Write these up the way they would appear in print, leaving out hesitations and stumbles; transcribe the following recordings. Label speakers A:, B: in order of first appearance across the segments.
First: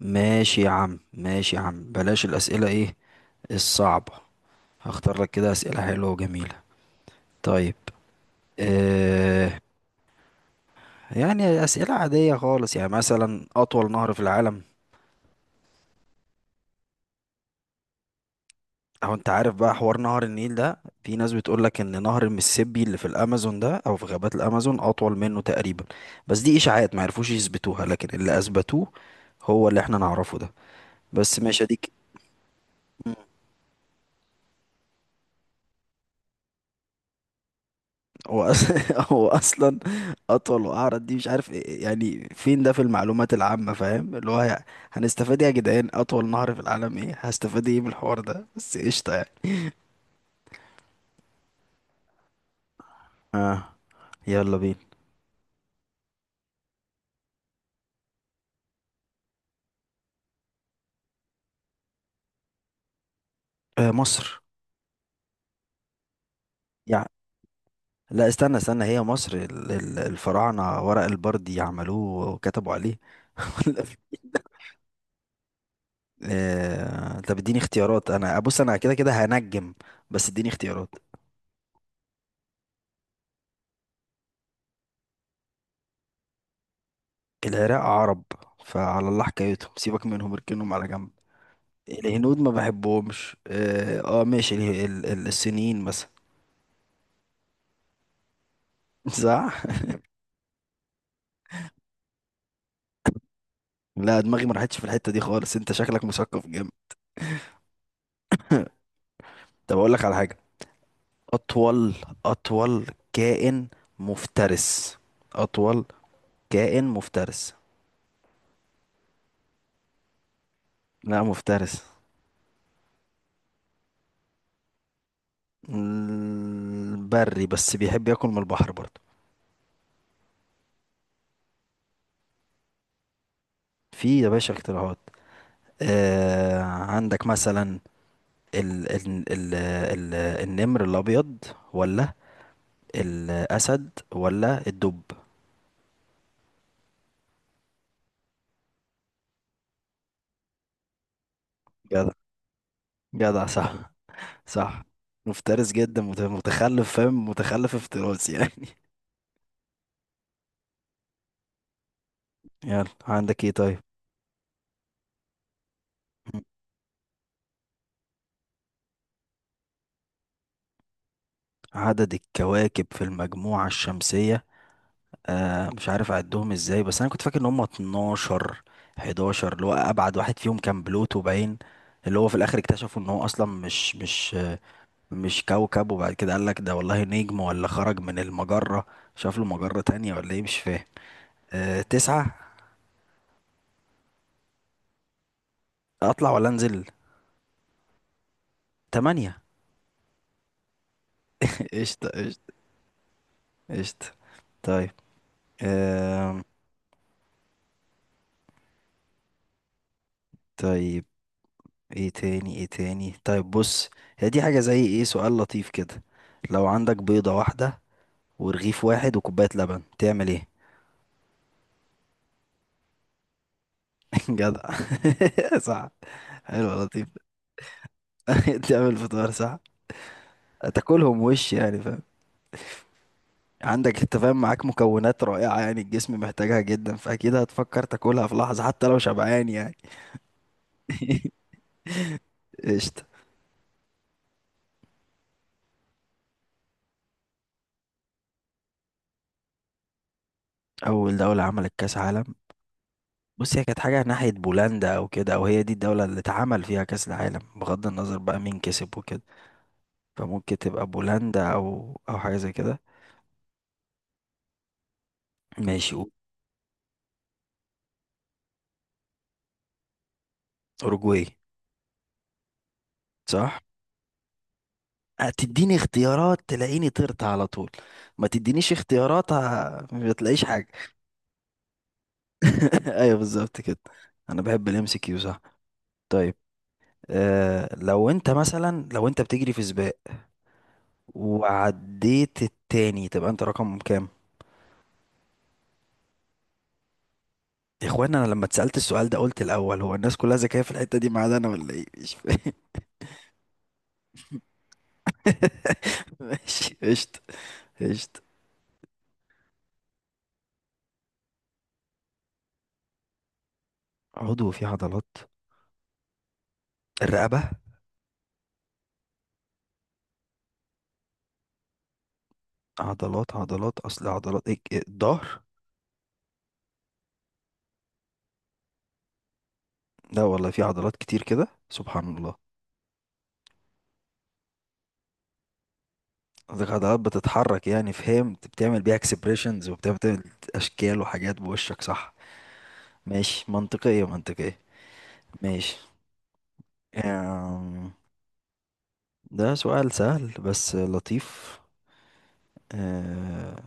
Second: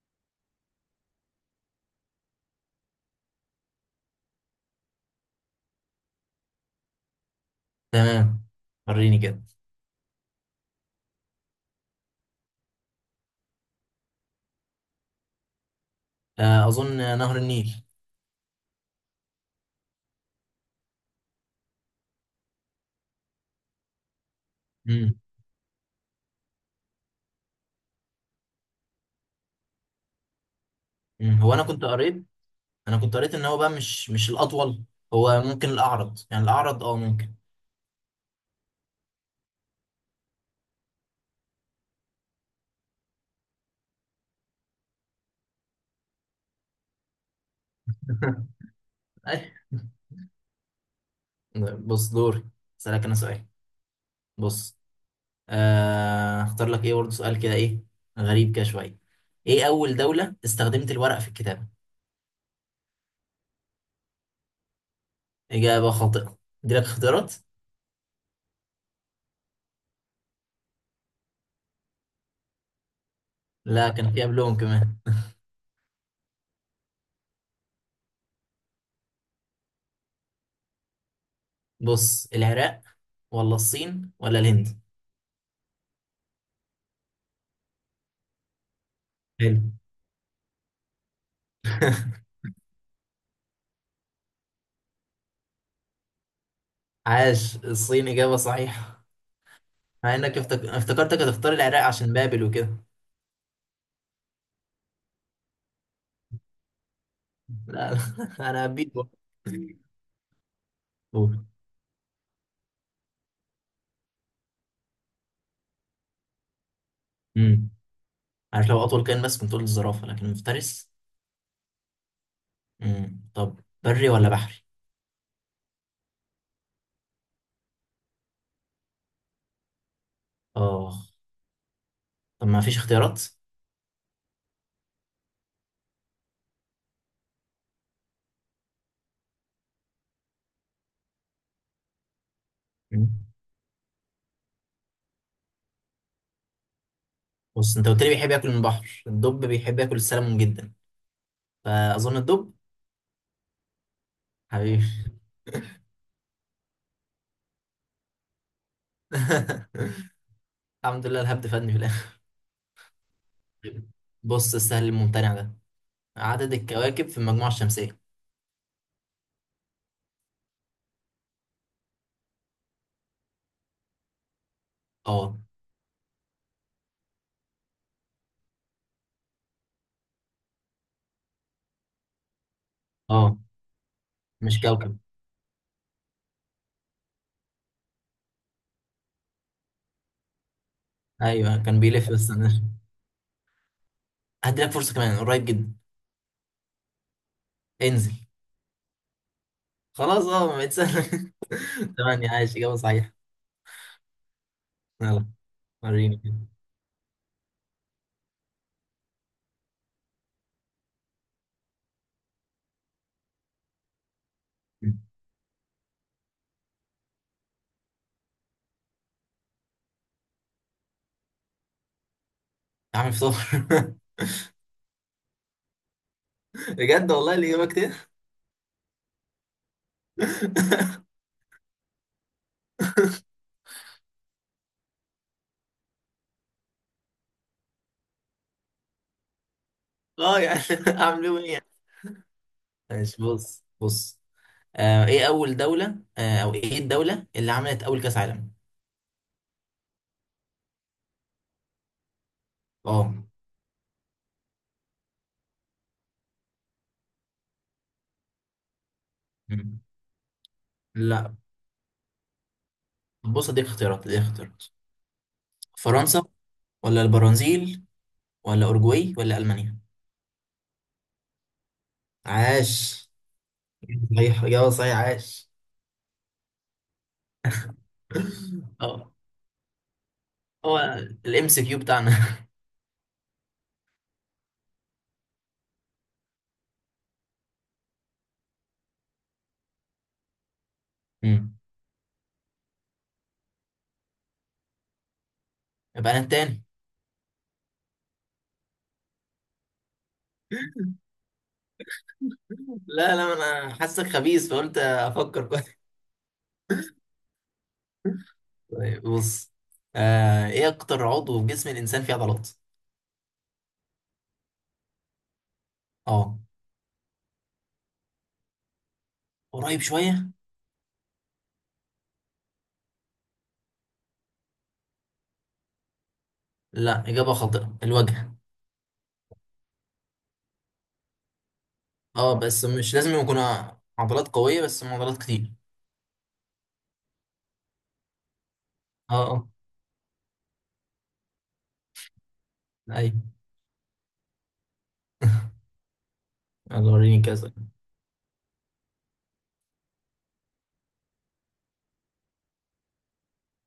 A: ماشي يا عم ماشي يا عم، بلاش الأسئلة ايه الصعبة. هختار لك كده أسئلة حلوة وجميلة. طيب.
B: تمام. وريني كده.
A: اه. يعني أسئلة عادية خالص، يعني مثلا أطول نهر في العالم.
B: آه، اظن نهر النيل.
A: أو أنت عارف بقى حوار نهر النيل ده، في ناس بتقول لك إن نهر المسيسيبي اللي في الأمازون ده، أو في غابات الأمازون،
B: مم.
A: أطول منه تقريبا. بس دي إشاعات ما عرفوش يثبتوها، لكن اللي أثبتوه هو اللي احنا نعرفه ده.
B: مم.
A: بس
B: هو انا
A: ماشي دي.
B: كنت قريت ان هو بقى مش الاطول. هو ممكن الاعرض، يعني الاعرض، ممكن.
A: هو اصلا اطول واعرض. دي مش عارف يعني فين ده في المعلومات العامه، فاهم؟ اللي هو يعني هنستفاد إيه يا جدعان اطول نهر في العالم؟ ايه هستفاد ايه من الحوار ده؟ بس قشطه يعني.
B: أي. بص دوري، اسالك انا سؤال.
A: اه، يلا
B: بص،
A: بينا.
B: اختار لك ايه برضه سؤال كده، ايه غريب كده شويه. ايه اول دوله استخدمت الورق في الكتابه؟
A: آه، مصر.
B: اجابه خاطئه، دي لك
A: يعني
B: اختيارات.
A: لا، استنى استنى، هي مصر الفراعنه ورق البردي عملوه وكتبوا عليه ولا
B: لا كان في قبلهم كمان.
A: آه طب اديني اختيارات، انا بص انا كده كده هنجم، بس اديني اختيارات.
B: بص، العراق ولا الصين ولا الهند؟
A: العراق عرب، فعلى الله
B: حلو.
A: حكايتهم، سيبك منهم، اركنهم على جنب. الهنود ما بحبهمش. اه. ماشي. السنين مثلا.
B: عاش، الصين إجابة صحيحة.
A: صح.
B: مع إنك افتكرتك هتختار العراق عشان بابل وكده.
A: لا دماغي ما راحتش في الحتة دي خالص، انت شكلك مثقف جامد.
B: لا لا، أنا هبيت بقى.
A: طب اقول لك على حاجة.
B: قول.
A: اطول اطول كائن مفترس. اطول كائن مفترس.
B: امم عارف، لو أطول كائن بس كنت قلت الزرافة، لكن مفترس.
A: لا مفترس.
B: طب بري ولا بحري؟
A: بري، بس بيحب ياكل من البحر برضه.
B: آه طب ما فيش اختيارات؟
A: في يا باشا اختراعات. آه عندك مثلا ال ال ال ال النمر الابيض، ولا
B: مم.
A: الاسد ولا الدب.
B: بص، أنت قلت لي بيحب ياكل من البحر، الدب بيحب ياكل السلمون جدا،
A: جدع
B: فأظن الدب.
A: جدع، صح، صح.
B: حبيبي.
A: مفترس جدا، متخلف، فاهم؟ متخلف افتراس يعني
B: الحمد لله الهبد فادني في الآخر.
A: يلا عندك ايه طيب؟
B: بص السهل الممتنع ده، عدد الكواكب في المجموعة الشمسية.
A: عدد الكواكب في المجموعة الشمسية.
B: اه.
A: آه مش عارف أعدهم ازاي، بس أنا كنت فاكر إن هما 12، 11. اللي هو أبعد واحد فيهم كان بلوتو باين، اللي هو في الآخر اكتشفوا إن هو
B: اه،
A: أصلا مش
B: مش كوكب.
A: مش كوكب، وبعد كده قال لك ده والله نجم، ولا خرج من المجرة، شاف له مجرة تانية، ولا إيه مش فاهم.
B: ايوه كان
A: آه،
B: بيلف، بس
A: تسعة.
B: انا هدي لك فرصه كمان، قريب جدا.
A: أطلع ولا أنزل؟
B: انزل.
A: تمانية.
B: خلاص، ما بقت سهله.
A: قشطة،
B: تمام
A: قشطة،
B: عايش، اجابه صحيحه.
A: قشطة. طيب.
B: يلا وريني كده.
A: آم. طيب. ايه تاني ايه تاني؟ طيب بص، هي دي حاجة زي ايه، سؤال لطيف كده. لو عندك بيضة واحدة ورغيف واحد وكوباية لبن، تعمل ايه؟
B: عامل فطار.
A: جدع صح. حلو، لطيف.
B: بجد والله الاجابه كده.
A: تعمل فطار صح. تاكلهم وش يعني، فاهم؟ عندك انت فاهم، معاك مكونات رائعة يعني، الجسم محتاجها جدا، فأكيد هتفكر تاكلها في لحظة حتى لو شبعان يعني
B: اه يعني. اعمل بيهم ايه يعني؟
A: قشطة.
B: ماشي بص بص. آه ايه اول دوله آه او ايه الدوله اللي عملت اول كاس عالم؟
A: أول دولة عملت كأس عالم.
B: اه.
A: بص، هي كانت حاجة ناحية بولندا أو كده، أو هي دي الدولة اللي اتعمل فيها كأس العالم، بغض النظر بقى مين كسب وكده.
B: مم.
A: فممكن تبقى
B: لا.
A: بولندا أو أو حاجة زي كده.
B: بص اديك اختيارات اديك اختيارات.
A: ماشي
B: فرنسا ولا البرازيل ولا اورجواي ولا المانيا؟
A: أوروجواي.
B: عاش.
A: صح؟
B: صحيح، إجابة صحيحة، عاش.
A: هتديني اختيارات تلاقيني طرت على طول. ما تدينيش
B: اه.
A: اختيارات ما تلاقيش حاجة.
B: هو الام سي كيو بتاعنا.
A: أيوه بالظبط كده. أنا بحب الام سي كيو، صح. طيب. آه، لو أنت مثلا لو أنت بتجري في سباق
B: مم.
A: وعديت التاني، تبقى أنت رقم كام؟
B: يبقى انا التاني.
A: يا اخوان انا لما اتسالت السؤال ده قلت الاول، هو الناس كلها ذكيه في الحته دي ما عدا انا، ولا ايه مش فاهم.
B: لا لا، انا حاسك خبيث فقلت افكر كويس.
A: ماشي قشطه، قشطه.
B: طيب بص، ايه اكتر عضو في جسم الانسان فيه عضلات؟
A: عضو فيه عضلات.
B: اه.
A: الرقبه.
B: قريب شويه.
A: عضلات عضلات، اصل عضلات إيه إيه، الظهر.
B: لا، اجابه خاطئه، الوجه.
A: لا والله في عضلات كتير كده، سبحان الله.
B: اه بس مش لازم يكون عضلات قويه، بس هم عضلات كتير.
A: قصدك عضلات بتتحرك يعني، فهمت، بتعمل بيها
B: اه اه.
A: اكسبريشنز، وبتعمل اشكال وحاجات بوشك، صح.
B: ايوه.
A: ماشي، منطقيه، منطقيه. ماشي.
B: يلا وريني كذا.
A: أم، ده سؤال سهل بس لطيف. أه،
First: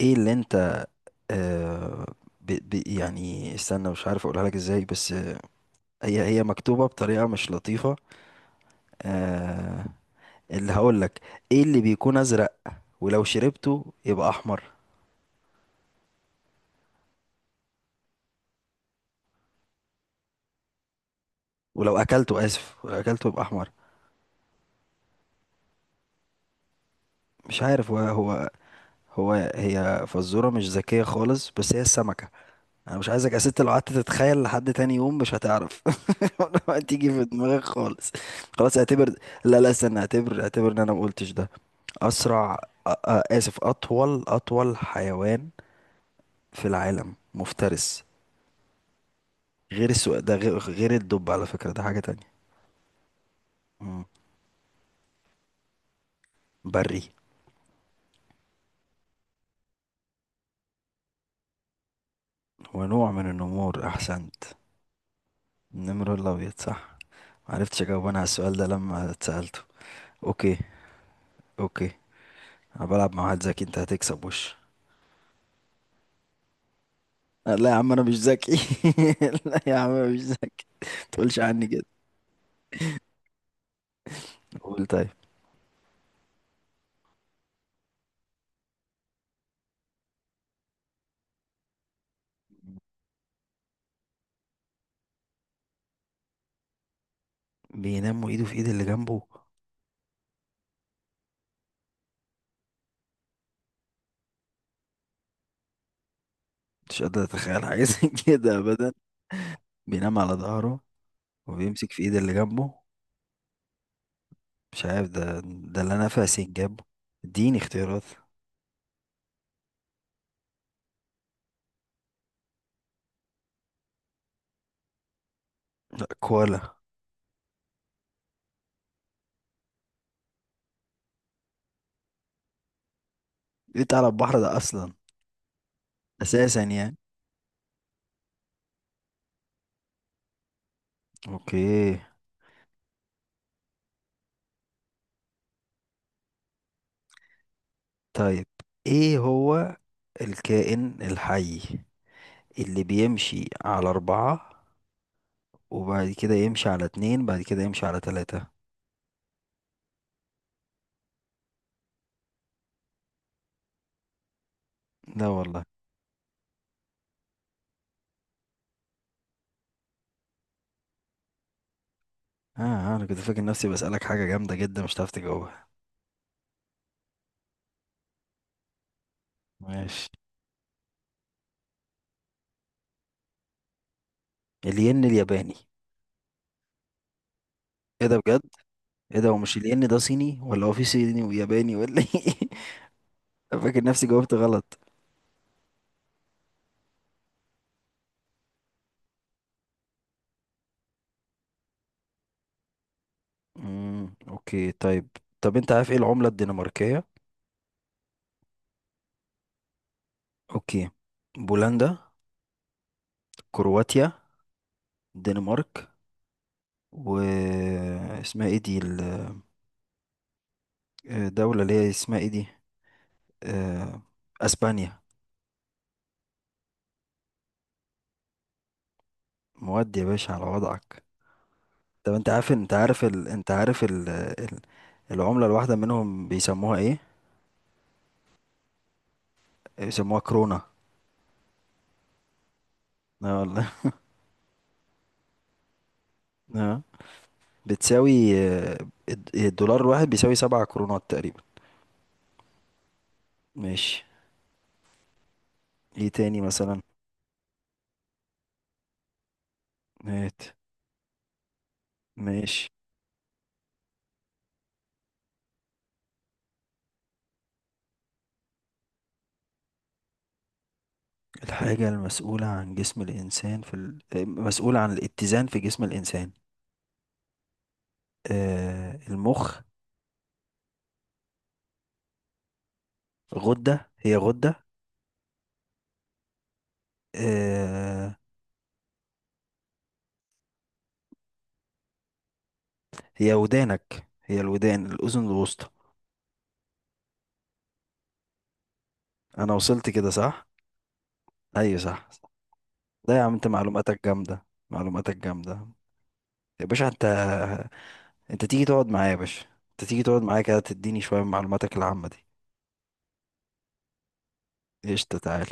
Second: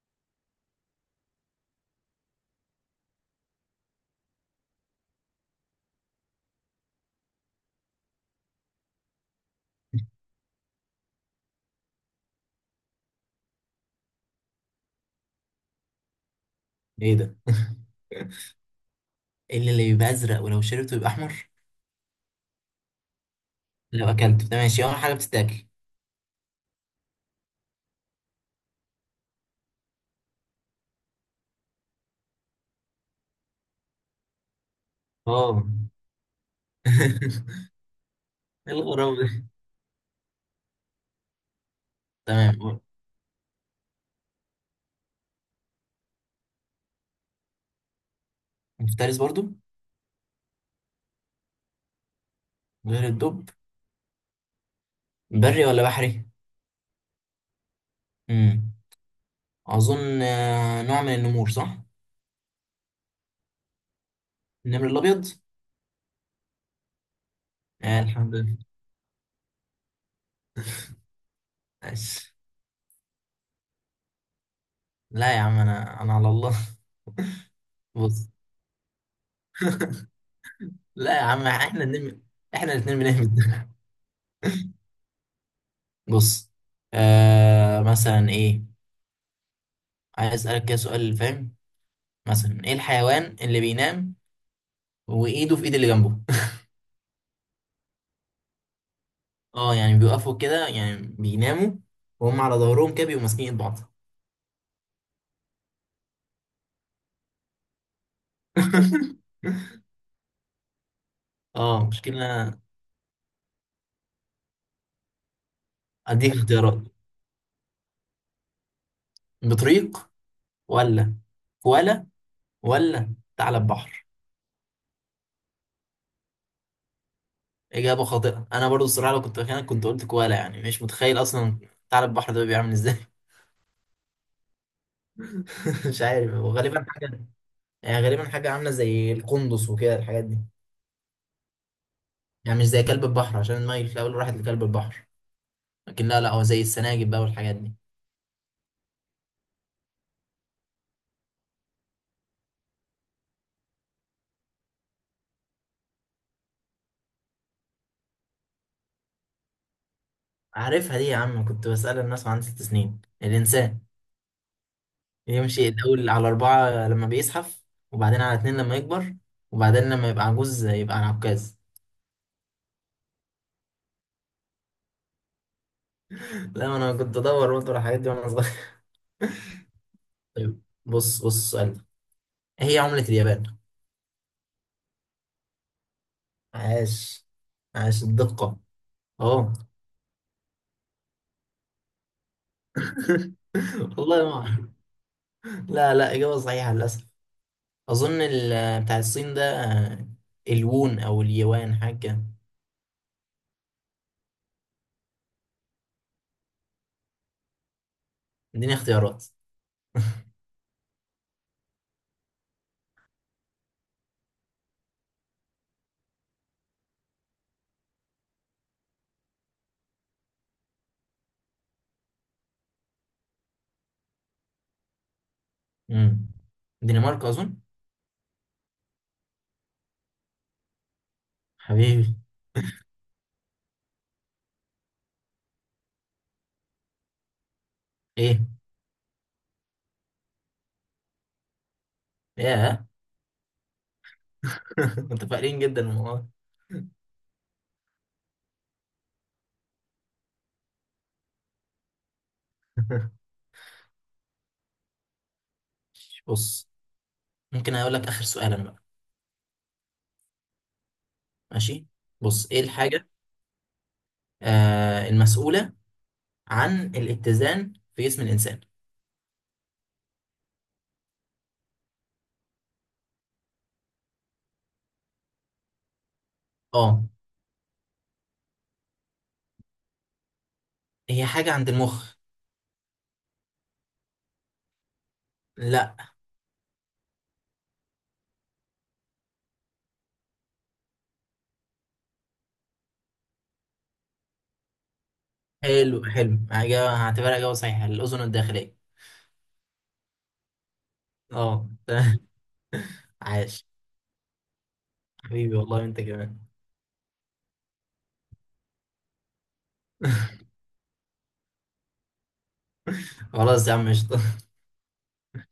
A: ايه اللي انت، آه، يعني استنى، مش عارف اقولها لك ازاي، بس هي هي مكتوبة بطريقة مش لطيفة. آه، اللي هقول لك، ايه اللي بيكون ازرق ولو شربته يبقى احمر،
B: ايه ده؟ إيه اللي بيبقى ازرق ولو شربته يبقى احمر؟
A: ولو اكلته، اسف، ولو اكلته يبقى احمر؟
B: لو اكلت ماشي، اول حاجه بتتاكل.
A: مش عارف هو هي فزورة مش ذكية خالص، بس هي السمكة. انا مش عايزك يا ست لو قعدت تتخيل لحد تاني يوم مش
B: اه.
A: هتعرف ولا تيجي في دماغك خالص.
B: إيه
A: خلاص اعتبر.
B: الغراب ده؟
A: لا لا استنى، اعتبر اعتبر ان انا ما قلتش ده. أسرع
B: تمام.
A: آسف، أطول، أطول حيوان في العالم مفترس.
B: مفترس برضو.
A: غير ده غير الدب على فكرة، ده حاجة تانية.
B: غير الدب.
A: مم.
B: بري ولا بحري.
A: بري.
B: امم اظن نوع من النمور صح.
A: هو نوع من النمور، أحسنت.
B: النمر الابيض.
A: النمر الأبيض صح. معرفتش
B: آه
A: أجاوب أنا على
B: الحمد
A: السؤال
B: لله.
A: ده لما اتسألته. أوكي، أوكي.
B: ماشي.
A: أنا بلعب مع واحد ذكي، أنت هتكسب وش.
B: لا يا عم، انا على الله.
A: لا يا عم أنا مش
B: بص.
A: ذكي لا يا عم أنا مش ذكي،
B: لا يا
A: متقولش
B: عم
A: عني كده.
B: احنا النمر، احنا الاثنين بنهبد.
A: قول طيب.
B: بص، مثلا ايه، عايز اسالك كده سؤال فاهم، مثلا ايه الحيوان اللي بينام وايده في ايد اللي جنبه؟
A: بينام وإيده في إيد اللي جنبه.
B: اه يعني بيوقفوا كده، يعني بيناموا وهم على ظهرهم كده، بيبقوا ماسكين ايد بعض.
A: مش قادر أتخيل حاجة زي كده أبدا. بينام على ظهره
B: اه
A: وبيمسك في ايد اللي
B: مشكلة.
A: جنبه. مش عارف ده اللي انا
B: اديك
A: فاسق
B: اختيارات،
A: جنبه. اديني اختيارات.
B: بطريق ولا كوالا ولا ثعلب بحر؟
A: لا كوالا.
B: اجابة خاطئة، انا برضو الصراحة لو كنت مكانك كنت قلت كوالا، يعني مش متخيل اصلا. ثعلب بحر ده بيعمل ازاي؟
A: جيت على البحر ده اصلا،
B: مش عارف، هو
A: اساسا
B: غالبا
A: يعني.
B: حاجة، يعني غالبا حاجة عاملة زي القندس وكده الحاجات دي،
A: اوكي.
B: يعني مش زي كلب البحر عشان المايل في الاول راحت لكلب البحر، لكن لا لا، هو زي السناجب بقى والحاجات دي.
A: طيب ايه هو الكائن الحي اللي بيمشي على اربعة، وبعد كده يمشي على اتنين، بعد كده يمشي على تلاتة؟
B: عارفها دي يا عم، كنت بسأل الناس وعندي 6 سنين، الإنسان
A: لا والله.
B: يمشي الأول على أربعة لما بيزحف، وبعدين على اتنين لما يكبر، وبعدين لما يبقى عجوز يبقى على عكاز.
A: اه. انا كنت فاكر نفسي بسألك حاجة جامدة جدا مش هتعرف تجاوبها.
B: لا ما أنا كنت أدور برضه على الحاجات دي وأنا صغير.
A: ماشي.
B: طيب بص بص السؤال ده، إيه هي عملة اليابان؟
A: الين الياباني.
B: عاش، عاش
A: ايه ده بجد،
B: الدقة.
A: ايه ده.
B: أه.
A: ومش الين ده صيني، ولا هو في صيني وياباني ولا ايه؟ فاكر نفسي
B: والله ما
A: جاوبت
B: أعرف.
A: غلط.
B: لا لا، إجابة صحيحة للأسف. أظن بتاع الصين ده، الوون أو اليوان حاجة كده.
A: اوكي، طيب. طب انت عارف ايه العملة الدنماركية؟
B: اديني اختيارات.
A: اوكي، بولندا، كرواتيا، الدنمارك، و اسمها ايه دي، الدولة اللي هي اسمها ايه دي، آه، اسبانيا.
B: امم دنمارك أظن.
A: مواد يا باشا على وضعك. طب
B: حبيبي.
A: انت عارف، انت عارف انت عارف العملة الواحدة منهم بيسموها ايه؟
B: ايه.
A: بيسموها كرونة.
B: ياه.
A: اه والله
B: متفائلين جدا من والله.
A: اه. بتساوي، آه، الدولار الواحد بيساوي 7 كرونات تقريبا. ماشي. ايه تاني
B: بص
A: مثلا؟
B: ممكن اقول لك اخر سؤال انا بقى.
A: مات.
B: ماشي. بص، ايه
A: ماشي.
B: الحاجه المسؤوله عن الاتزان في جسم الانسان؟
A: الحاجة المسؤولة عن جسم الإنسان مسؤولة عن الاتزان في جسم الإنسان.
B: اه.
A: آه، المخ.
B: هي حاجه عند المخ.
A: غدة، هي غدة.
B: لا.
A: آه، هي ودانك، هي الودان، الأذن الوسطى.
B: حلو حلو، اجابه هعتبرها اجابه صحيحه، الاذن الداخليه.
A: أنا وصلت كده صح؟
B: اه.
A: أيوة صح. لا يا عم أنت
B: عاش.
A: معلوماتك جامدة، معلوماتك
B: حبيبي
A: جامدة.
B: والله انت كمان.
A: يا باشا أنت، أنت تيجي تقعد معايا يا باشا، أنت تيجي تقعد معايا كده تديني شوية من معلوماتك العامة دي.
B: خلاص يا عم قشطة.
A: قشطة، تعالى.